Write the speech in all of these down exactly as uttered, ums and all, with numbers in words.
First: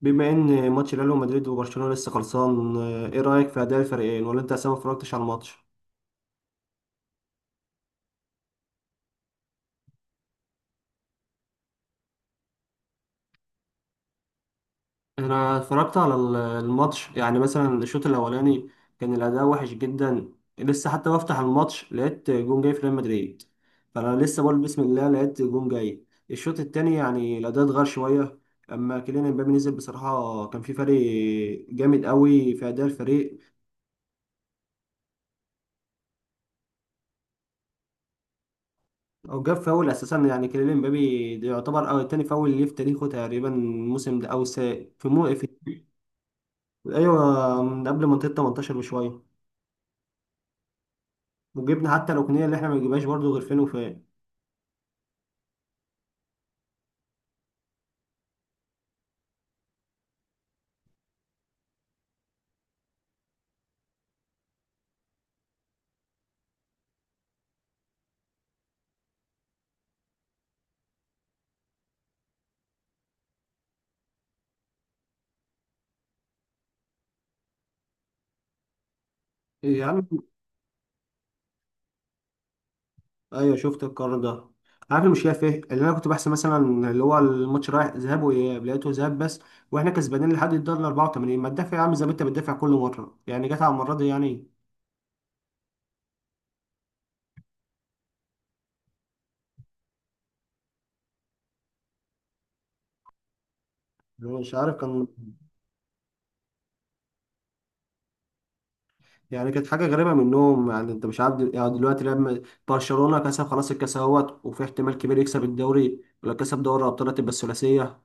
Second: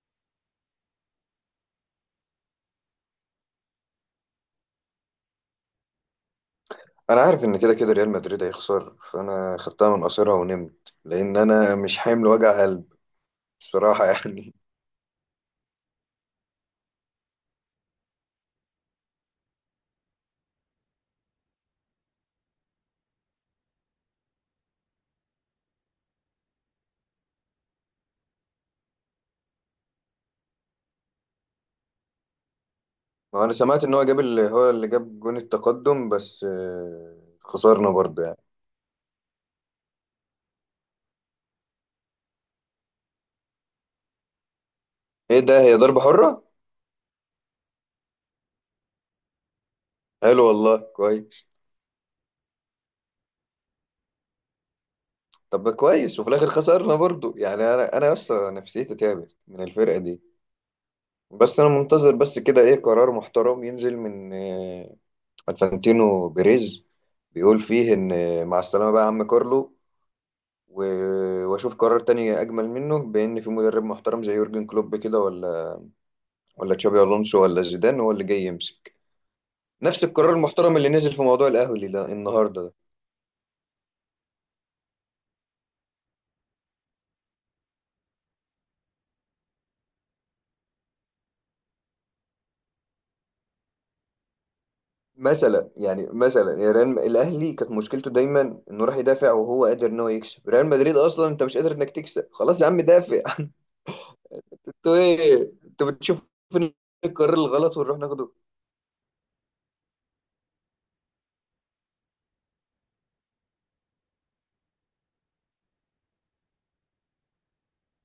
بما ان ماتش ريال مدريد وبرشلونه لسه خلصان، آه، ايه رايك في اداء الفريقين ولا انت اصلا ما اتفرجتش على الماتش؟ انا عارف ان كده كده ريال مدريد هيخسر، فانا خدتها من قصيرها ونمت لان انا مش حامل وجع قلب. بصراحه يعني. انا اتفرجت على ال- الماتش، يعني مثلا الشوط الاولاني كان الاداء وحش جدا. لسه حتى بفتح الماتش لقيت جون جاي في ريال مدريد، فانا لسه بقول بسم الله لقيت جون جاي. الشوط التاني يعني الاداء اتغير شويه، اما كيليان امبابي نزل بصراحه كان في فرق جامد قوي في اداء الفريق. ما انا سمعت ان هو جاب اللي هو اللي جاب جون التقدم، بس آه، خسرنا برضه يعني. وجاب فاول اساسا، يعني كيليان امبابي ده يعتبر أو تاني فاول ليه في تاريخه تقريبا الموسم ده، او س... في مو ايه في ده؟ هي ضربه حره. ايوه، من قبل منطقه تمنتاشر بشويه. حلو والله، كويس. وجبنا حتى الركنيه اللي احنا ما نجيبهاش برضه غير فين وفين. طب كويس، وفي الاخر خسرنا برضه يعني. انا انا اصلا نفسيتي تعبت من الفرقه دي. بس انا منتظر بس كده ايه قرار محترم ينزل من آه، الفانتينو بيريز، بيقول فيه ان آه، مع السلامه بقى يا عم كارلو. و- واشوف قرار تاني اجمل منه، بان في مدرب محترم زي يورجن كلوب كده، ولا ولا تشابي الونسو ولا زيدان هو اللي جاي يمسك. يا نفس عم، القرار المحترم اللي نزل في موضوع الاهلي ده النهارده ده. ايوه شفت القرار ده. عارف المشكله في ايه؟ اللي انا كنت بحسب مثلا اللي هو الماتش رايح ذهاب واياب، لقيته ذهاب بس. واحنا كسبانين لحد الدقيقه اربعه وتمانين، ما تدافع يا عم زي ما انت بتدافع كل مره، يعني جت على المره دي يعني. مثلا يعني مثلا يا ريال، الاهلي كانت مشكلته دايما انه راح يدافع وهو قادر ان هو يكسب، ريال مدريد اصلا انت مش قادر انك تكسب، خلاص يا عم دافع. أنا مش عارف انتوا كان. ايه انتوا بتشوفوا فين القرار الغلط ونروح ناخده؟ يعني كانت حاجة غريبة منهم، يعني انت مش عارف دل- يعني دلوقتي لما برشلونة كسب خلاص الكاس اهوت وفي احتمال كبير يكسب الدوري، ولو كسب دوري ابطال هتبقى الثلاثية.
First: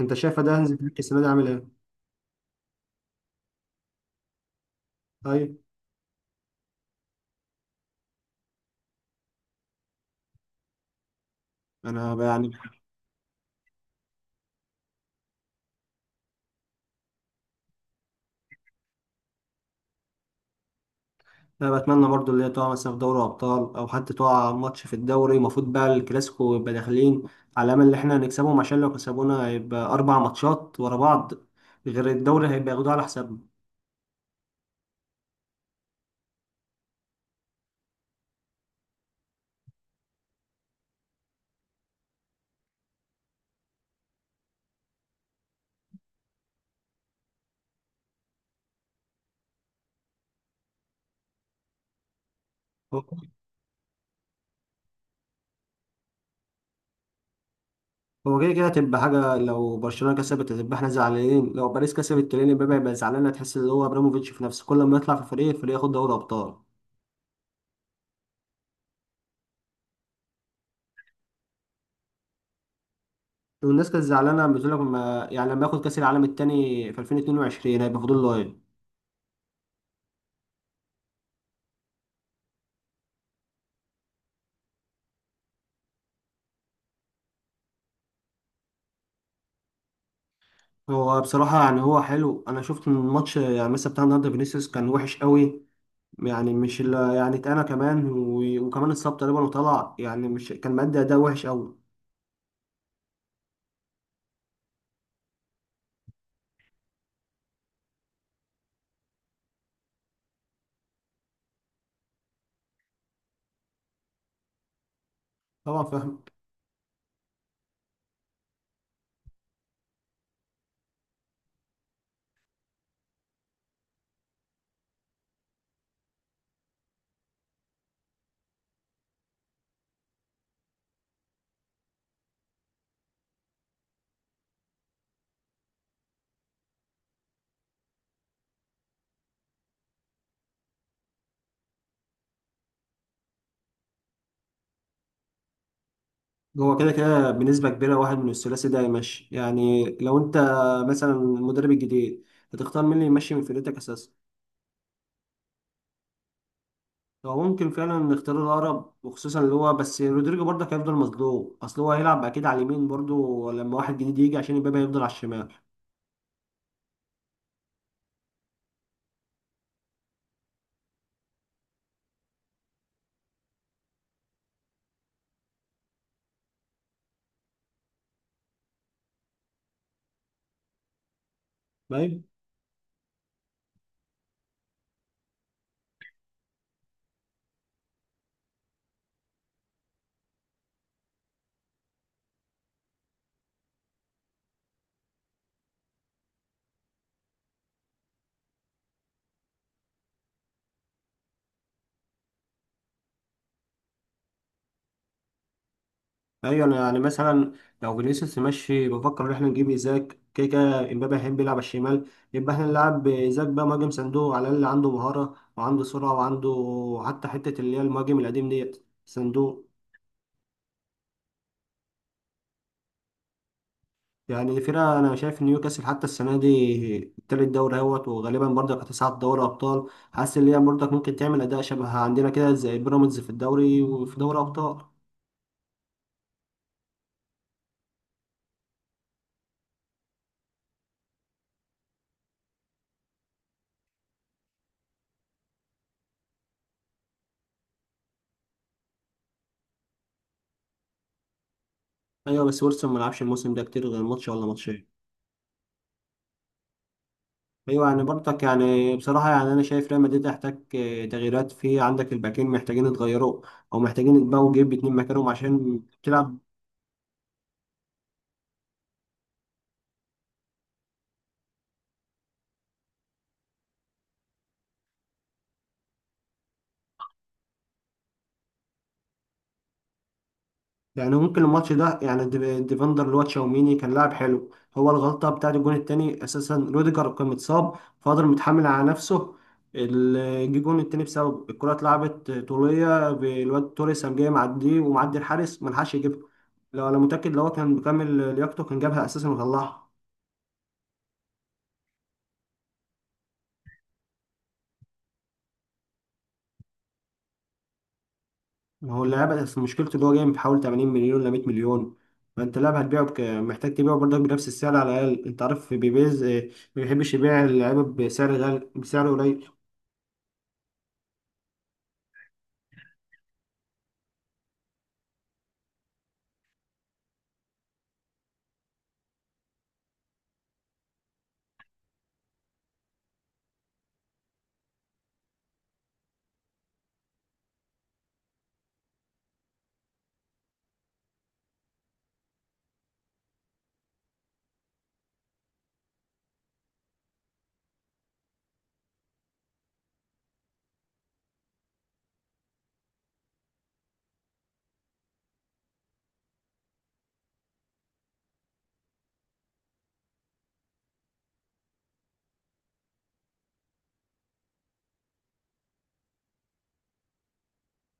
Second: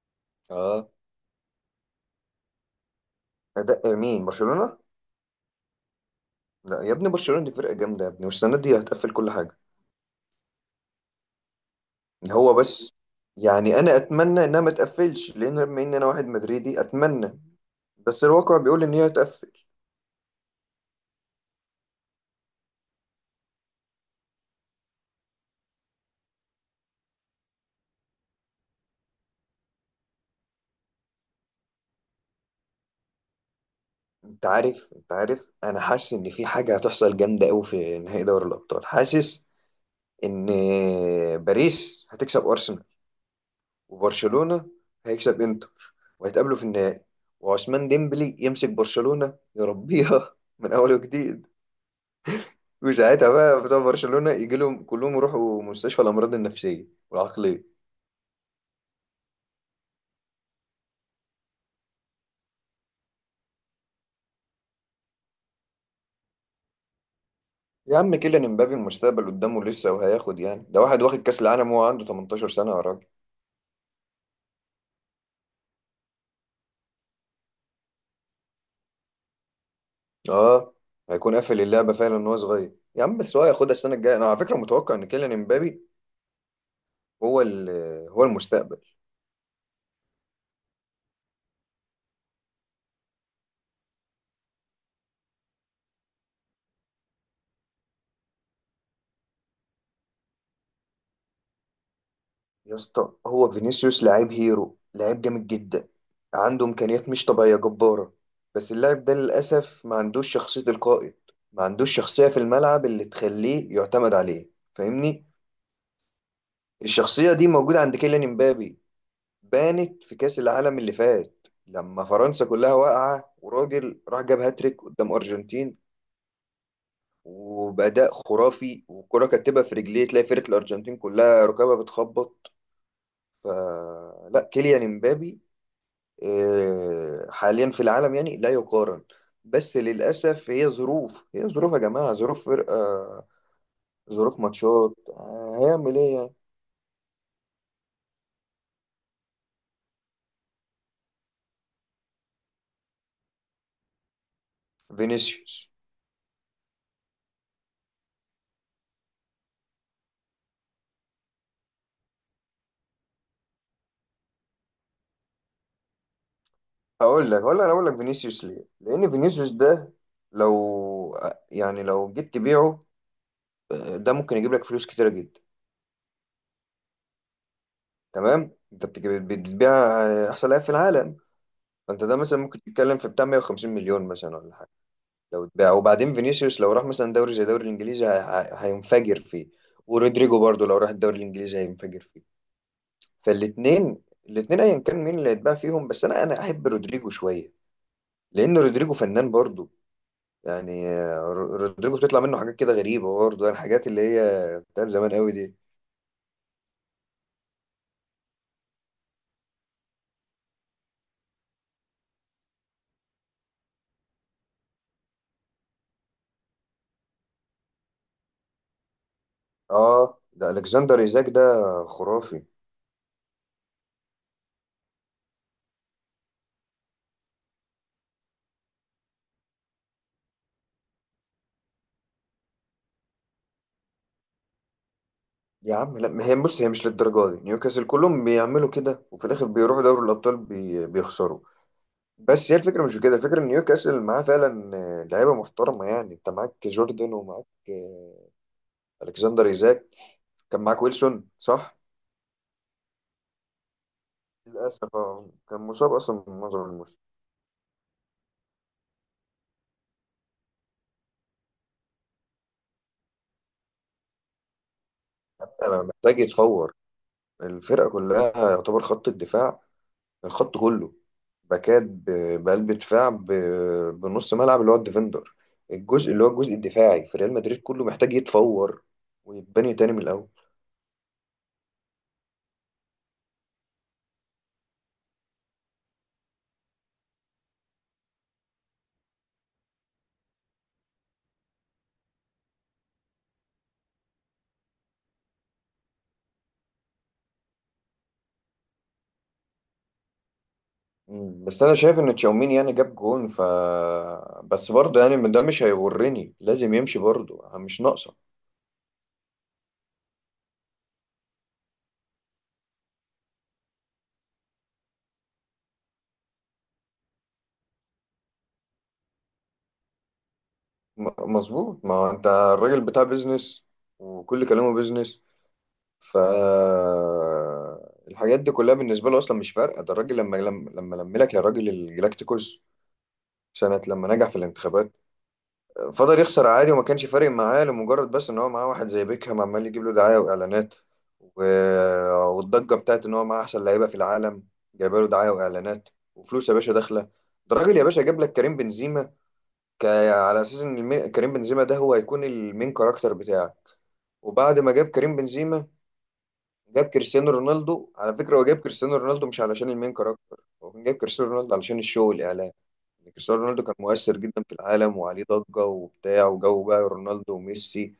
انت شايف ده هانز اه، فليك السنة دي عامل ايه؟ ده مين برشلونة؟ ايوه. لا يا ابني، برشلونة دي فرقة جامدة يا ابني، والسنة دي هتقفل كل حاجة. انا ب- يعني، هو بس يعني انا اتمنى انها ما تقفلش، لان بما ان انا واحد مدريدي اتمنى. بس الواقع بيقول ان هي تقفل. انا بتمنى برضو اللي هي تقع مثلا في دوري ابطال او حتى تقع ماتش في الدوري، المفروض بقى الكلاسيكو يبقى داخلين على امل ان احنا نكسبهم، عشان لو كسبونا هيبقى اربع ماتشات ورا بعض، غير الدوري هيبقى ياخدوه على حسابنا. انت عارف انت عارف انا حاسس ان في حاجه هتحصل جامده قوي في نهائي دوري الابطال، حاسس ان باريس هتكسب ارسنال، وبرشلونه هيكسب انتر، وهيتقابلوا في النهائي. وعثمان ديمبلي يمسك برشلونه يربيها من اول وجديد، وساعتها بقى بتوع برشلونه يجي لهم كلهم يروحوا مستشفى الامراض النفسيه والعقليه. هو كده كده هتبقى حاجة، لو برشلونة كسبت هتبقى احنا زعلانين، لو باريس كسبت كيليان امبابي هيبقى زعلان، هتحس ان هو ابراموفيتش في نفسه كل ما يطلع في فريق الفريق ياخد دوري ابطال. يا عم، كيليان امبابي المستقبل قدامه لسه، وهياخد يعني ده واحد واخد كاس العالم وهو عنده 18 سنه يا راجل. والناس كانت زعلانة بتقول لك ما يعني لما ياخد كأس العالم التاني في الفين واتنين وعشرين هيبقى فاضل له ايه؟ اه، هيكون قافل اللعبه فعلا ان هو صغير يا عم، بس هو هياخدها السنه الجايه. انا على فكره متوقع ان كيليان امبابي هو ال- هو المستقبل. هو بصراحة يعني هو حلو. انا شفت من الماتش يعني مثلا بتاع النهارده فينيسيوس كان وحش قوي، يعني مش اللي يعني اتقنا كمان، و- وكمان اتصاب تقريبا وطلع، يعني مش كان مادي، اداء وحش قوي. يا اسطى، هو فينيسيوس لعيب هيرو، لعيب جامد جدا. عنده امكانيات مش طبيعيه جباره. بس اللاعب ده للاسف ما عندوش شخصيه القائد. ما عندوش شخصيه في الملعب اللي تخليه يعتمد عليه، فاهمني؟ طبعا فاهم. الشخصيه دي موجوده عند كيليان امبابي، بانت في كأس العالم اللي فات لما فرنسا كلها واقعة وراجل راح جاب هاتريك قدام أرجنتين، وبأداء خرافي والكرة كاتبة في رجليه، تلاقي فرقة الأرجنتين كلها ركابها بتخبط. فلا، كيليان امبابي آه، حاليا في العالم يعني لا يقارن. بس للأسف هي ظروف، هي ظروف يا جماعة، ظروف فرقة، ظروف ماتشات، آه، هيعمل ايه يعني. هو كده كده بنسبة كبيرة واحد من الثلاثي ده يمشي. يعني لو انت مثلا المدرب الجديد، هتختار مين اللي يمشي من فرقتك اساسا؟ فينيسيوس. هو ممكن فعلا نختار الاقرب، وخصوصا اللي هو بس رودريجو برضه هيفضل مظلوم، اصل هو هيلعب اكيد على اليمين برضه لما واحد جديد يجي، عشان امبابي هيفضل على الشمال. هقول لك هقول لك انا اقول لك فينيسيوس ليه، لان فينيسيوس ده لو، يعني لو جيت تبيعه، آه، ده ممكن يجيب لك فلوس كتيره جدا. تمام، انت بتجيب- بتبيع آه، احسن لاعب في العالم. فانت ده مثلا ممكن تتكلم في بتاع 150 مليون مثلا ولا حاجه لو اتباع. وبعدين فينيسيوس لو راح مثلا دوري زي الدوري الانجليزي هي- هي- هينفجر فيه، ورودريجو برضو لو راح الدوري الانجليزي هينفجر فيه. فالاثنين الاثنين ايا كان مين اللي هيتباع فيهم، بس انا انا احب رودريجو شويه، لان رودريجو فنان برضو. يعني آه، رودريجو بتطلع منه حاجات كده غريبة برضه، يعني الحاجات اللي هي بتاعت زمان قوي دي. ايوه، انا يعني مثلا لو فينيسيوس ماشي، بفكر ان احنا نجيب ايزاك، كده كده امبابي هيحب يلعب على الشمال، يبقى احنا نلعب ايزاك بقى مهاجم صندوق، على الاقل عنده مهاره وعنده سرعه وعنده حتى حته اللي هي المهاجم القديم ديت صندوق. اه، ده الكسندر ايزاك ده، خرافي. يعني فرقه انا شايف ان نيوكاسل حتى السنه دي التالت دوري اهوت، وغالبا برضك هتصعد دوري ابطال. حاسس ان هي برضك ممكن تعمل اداء شبه عندنا كده زي بيراميدز في الدوري وفي دوري ابطال. يا عم لا، ما هي بص، هي مش للدرجة دي، نيوكاسل كلهم بيعملوا كده وفي الاخر بيروحوا دوري الابطال بي... بيخسروا. بس هي الفكرة مش في كده، الفكرة ان نيوكاسل معاه فعلا آه، لعيبة محترمة، يعني انت معاك جوردن ومعاك آه، الكسندر ايزاك، كان معاك ويلسون، صح؟ ايوه، بس ويلسون ما لعبش الموسم ده كتير، غير ماتش ولا ماتشين. للاسف آه، كان مصاب اصلا من معظم الموسم. ايوه، يعني برضك يعني بصراحه، يعني انا شايف ريال مدريد يحتاج آه، تغييرات، في عندك الباكين محتاجين يتغيروا او محتاجين يتباعوا ويجيب اتنين مكانهم حتى عشان محتاج تلعب. يتفور الفرقة كلها، يعتبر خط الدفاع، الخط كله، باكات، ب- بقلب دفاع، ب- بنص ملعب اللي هو الديفندر. الجزء اللي هو الجزء الدفاعي في ريال مدريد كله محتاج يتفور ويتبني تاني من الاول. يعني ممكن الماتش ده، يعني ديف- ديفندر اللي هو تشاوميني كان لاعب حلو. هو الغلطه بتاعت الجون التاني اساسا روديجر كان متصاب، فقدر متحمل على نفسه. ال- جه الجون التاني بسبب الكره اتلعبت طوليه بالواد توريس قام جاي معديه ومعدي الحارس، ملحقش يجيبها. لو انا متاكد لو هو كان مكمل لياقته كان جابها اساسا وطلعها. مم. بس انا شايف ان تشاوميني يعني جاب جون، ف، بس برضه يعني ده مش هيغرني، لازم يمشي برضه، مش ناقصه. ما هو اللاعب، بس مشكلته ان هو جاي بحوالي تمانين مليون ل مية مليون. فانت لاعب هتبيعه بك... محتاج تبيعه برضك بنفس السعر على الاقل. انت عارف بيبيز آه، ما بيحبش يبيع اللعيبه بسعر غالي بسعر قليل. م- مظبوط، ما هو انت الراجل بتاع بيزنس وكل كلامه بيزنس، ف، الحاجات دي كلها بالنسبه له اصلا مش فارقه. ده الراجل لما لما لما لم لك يا راجل الجلاكتيكوس سنة لما نجح في الانتخابات، فضل يخسر عادي وما كانش فارق معاه، لمجرد بس ان هو معاه واحد زي بيكهام عمال يجيب له دعاية واعلانات، و... والضجة بتاعت ان هو معاه احسن لعيبة في العالم، جايبه له دعاية واعلانات، وفلوس يا باشا داخلة. ده راجل يا باشا جاب لك كريم بنزيما، ك... على اساس ان المي... كريم بنزيما ده هو هيكون المين كاركتر بتاعك. وبعد ما جاب كريم بنزيما جاب كريستيانو رونالدو. على فكرة هو جاب كريستيانو رونالدو مش علشان المين كاركتر، هو كان جاب كريستيانو رونالدو علشان الشو والإعلام. يعني كريستيانو رونالدو كان مؤثر جدا في العالم وعليه ضجة وبتاع، وجو بقى رونالدو وميسي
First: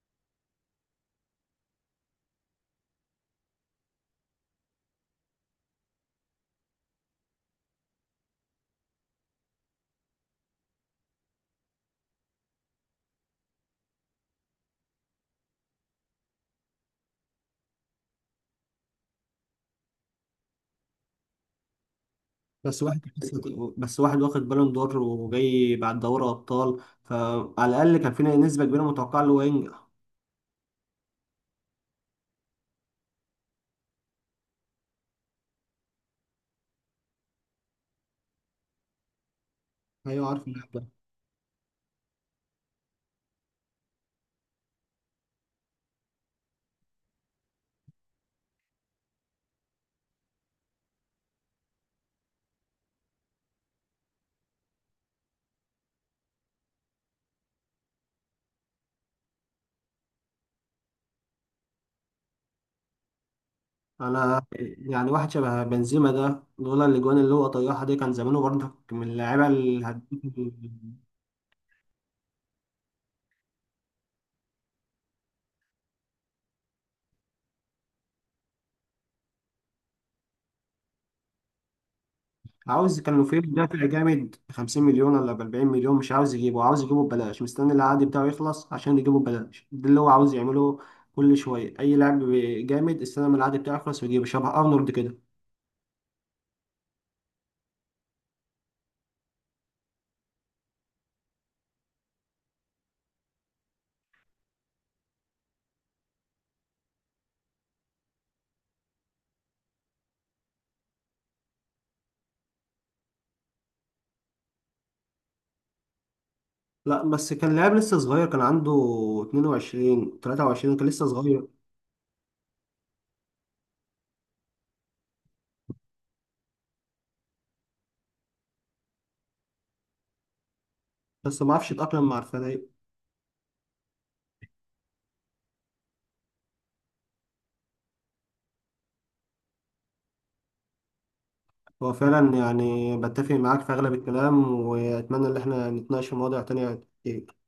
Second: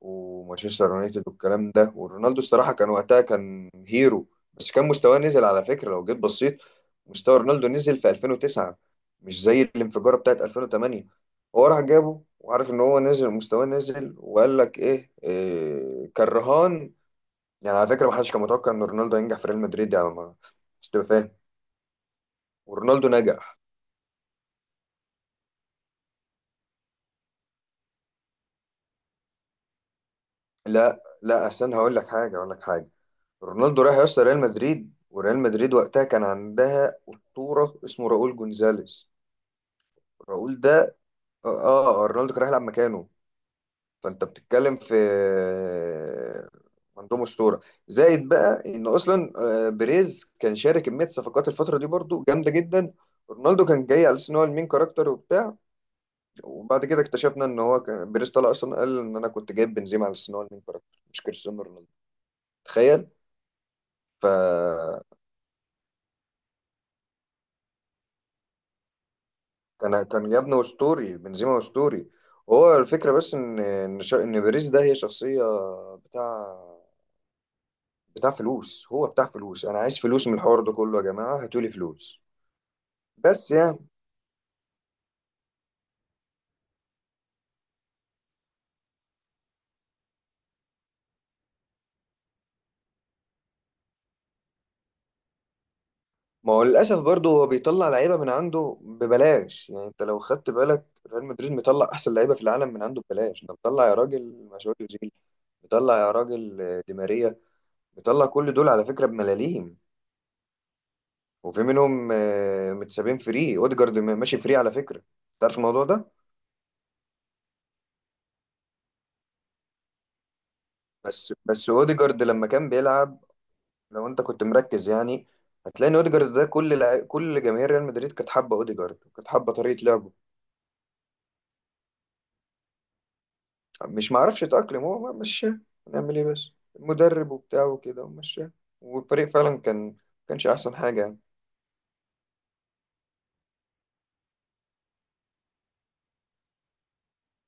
ومانشستر يونايتد والكلام ده، ورونالدو الصراحة كان وقتها كان هيرو. بس كان مستواه نزل، على فكرة لو جيت بصيت مستوى رونالدو نزل في ألفين وتسعة، مش زي الانفجارة بتاعت الفين وتمانيه. هو راح جابه وعارف ان هو نزل مستواه نزل، وقال لك ايه, إيه كان رهان. يعني على فكرة ما حدش كان متوقع إن رونالدو ينجح في ريال مدريد، يعني ما، مش تبقى فاهم؟ بس واحد ورونالدو نجح. بس واحد واخد بالون دور وجاي بعد دوري ابطال، فعلى الاقل كان في نسبه كبيره متوقعه ان هو ينجح. لا، لا، أستنى، هقول لك حاجة هقول لك حاجة رونالدو راح يوصل ريال مدريد، وريال مدريد وقتها كان عندها أسطورة اسمه راؤول جونزاليس. ايوه عارف راؤول اللاعب ده. ده، آه. آه، رونالدو كان رايح يلعب مكانه. فأنت بتتكلم في، عندهم أسطورة، زائد بقى إن أصلا آه، بيريز كان شارك كمية صفقات الفترة دي برضو جامدة جدا. رونالدو كان جاي على أساس إن هو المين كاركتر وبتاع. وبعد كده اكتشفنا ان هو كان بيريز طلع اصلا قال ان انا كنت جايب بنزيما على السنه المين كاركتر، مش كريستيانو رونالدو. تخيل. ف، انا يعني واحد شبه بنزيما ده لولا الاجوان اللي هو طيحها دي كان زمانه برضك من اللعيبه الهداف. كان كان جابنا اسطوري بنزيما، اسطوري. هو الفكره بس ان ان شا- ان بيريز ده هي شخصيه، بتاع بتاع فلوس. هو بتاع فلوس، انا عايز فلوس من الحوار ده كله يا جماعه، هاتولي فلوس. عاوز، كان لو في بس يعني دافع جامد ب خمسين مليون ولا ب اربعين مليون مش عاوز يجيبه، عاوز يجيبه ببلاش، مستني العقد بتاعه يخلص عشان يجيبه ببلاش. ده اللي هو عاوز يعمله. كل شويه اي لاعب جامد استنى ما العقد بتاعه يخلص ويجيبه، شبه ارنولد كده. ما هو للاسف برضه هو بيطلع لعيبه من عنده ببلاش، يعني انت لو خدت بالك ريال مدريد مطلع احسن لعيبه في العالم من عنده ببلاش، ده مطلع يا راجل مشاوير، مطلع يا راجل آه، دي ماريا، مطلع كل دول على فكرة بملاليم. وفي منهم آه، متسابين فري، اوديجارد م- ماشي فري على فكرة، تعرف الموضوع ده؟ لا بس كان لاعب لسه صغير، كان عنده اتنين وعشرين تلاته وعشرين، كان لسه بس صغير بس اوديجارد لما كان بيلعب، لو انت كنت مركز يعني هتلاقي ان اوديجارد ده كل لع... كل جماهير ريال مدريد كانت حابة اوديجارد، وكانت حابة طريقة لعبه. بس ما عرفش يتأقلم مع الفريق. مش معرفش يتأقلم، هو ما- مشاه. نعمل ايه بس؟ المدرب وبتاعه وكده ومشاه، والفريق فعلا كان كانش احسن حاجة يعني. هو فعلا يعني بتفق معاك في اغلب الكلام، واتمنى ان احنا نتناقش في مواضيع تانية كتير.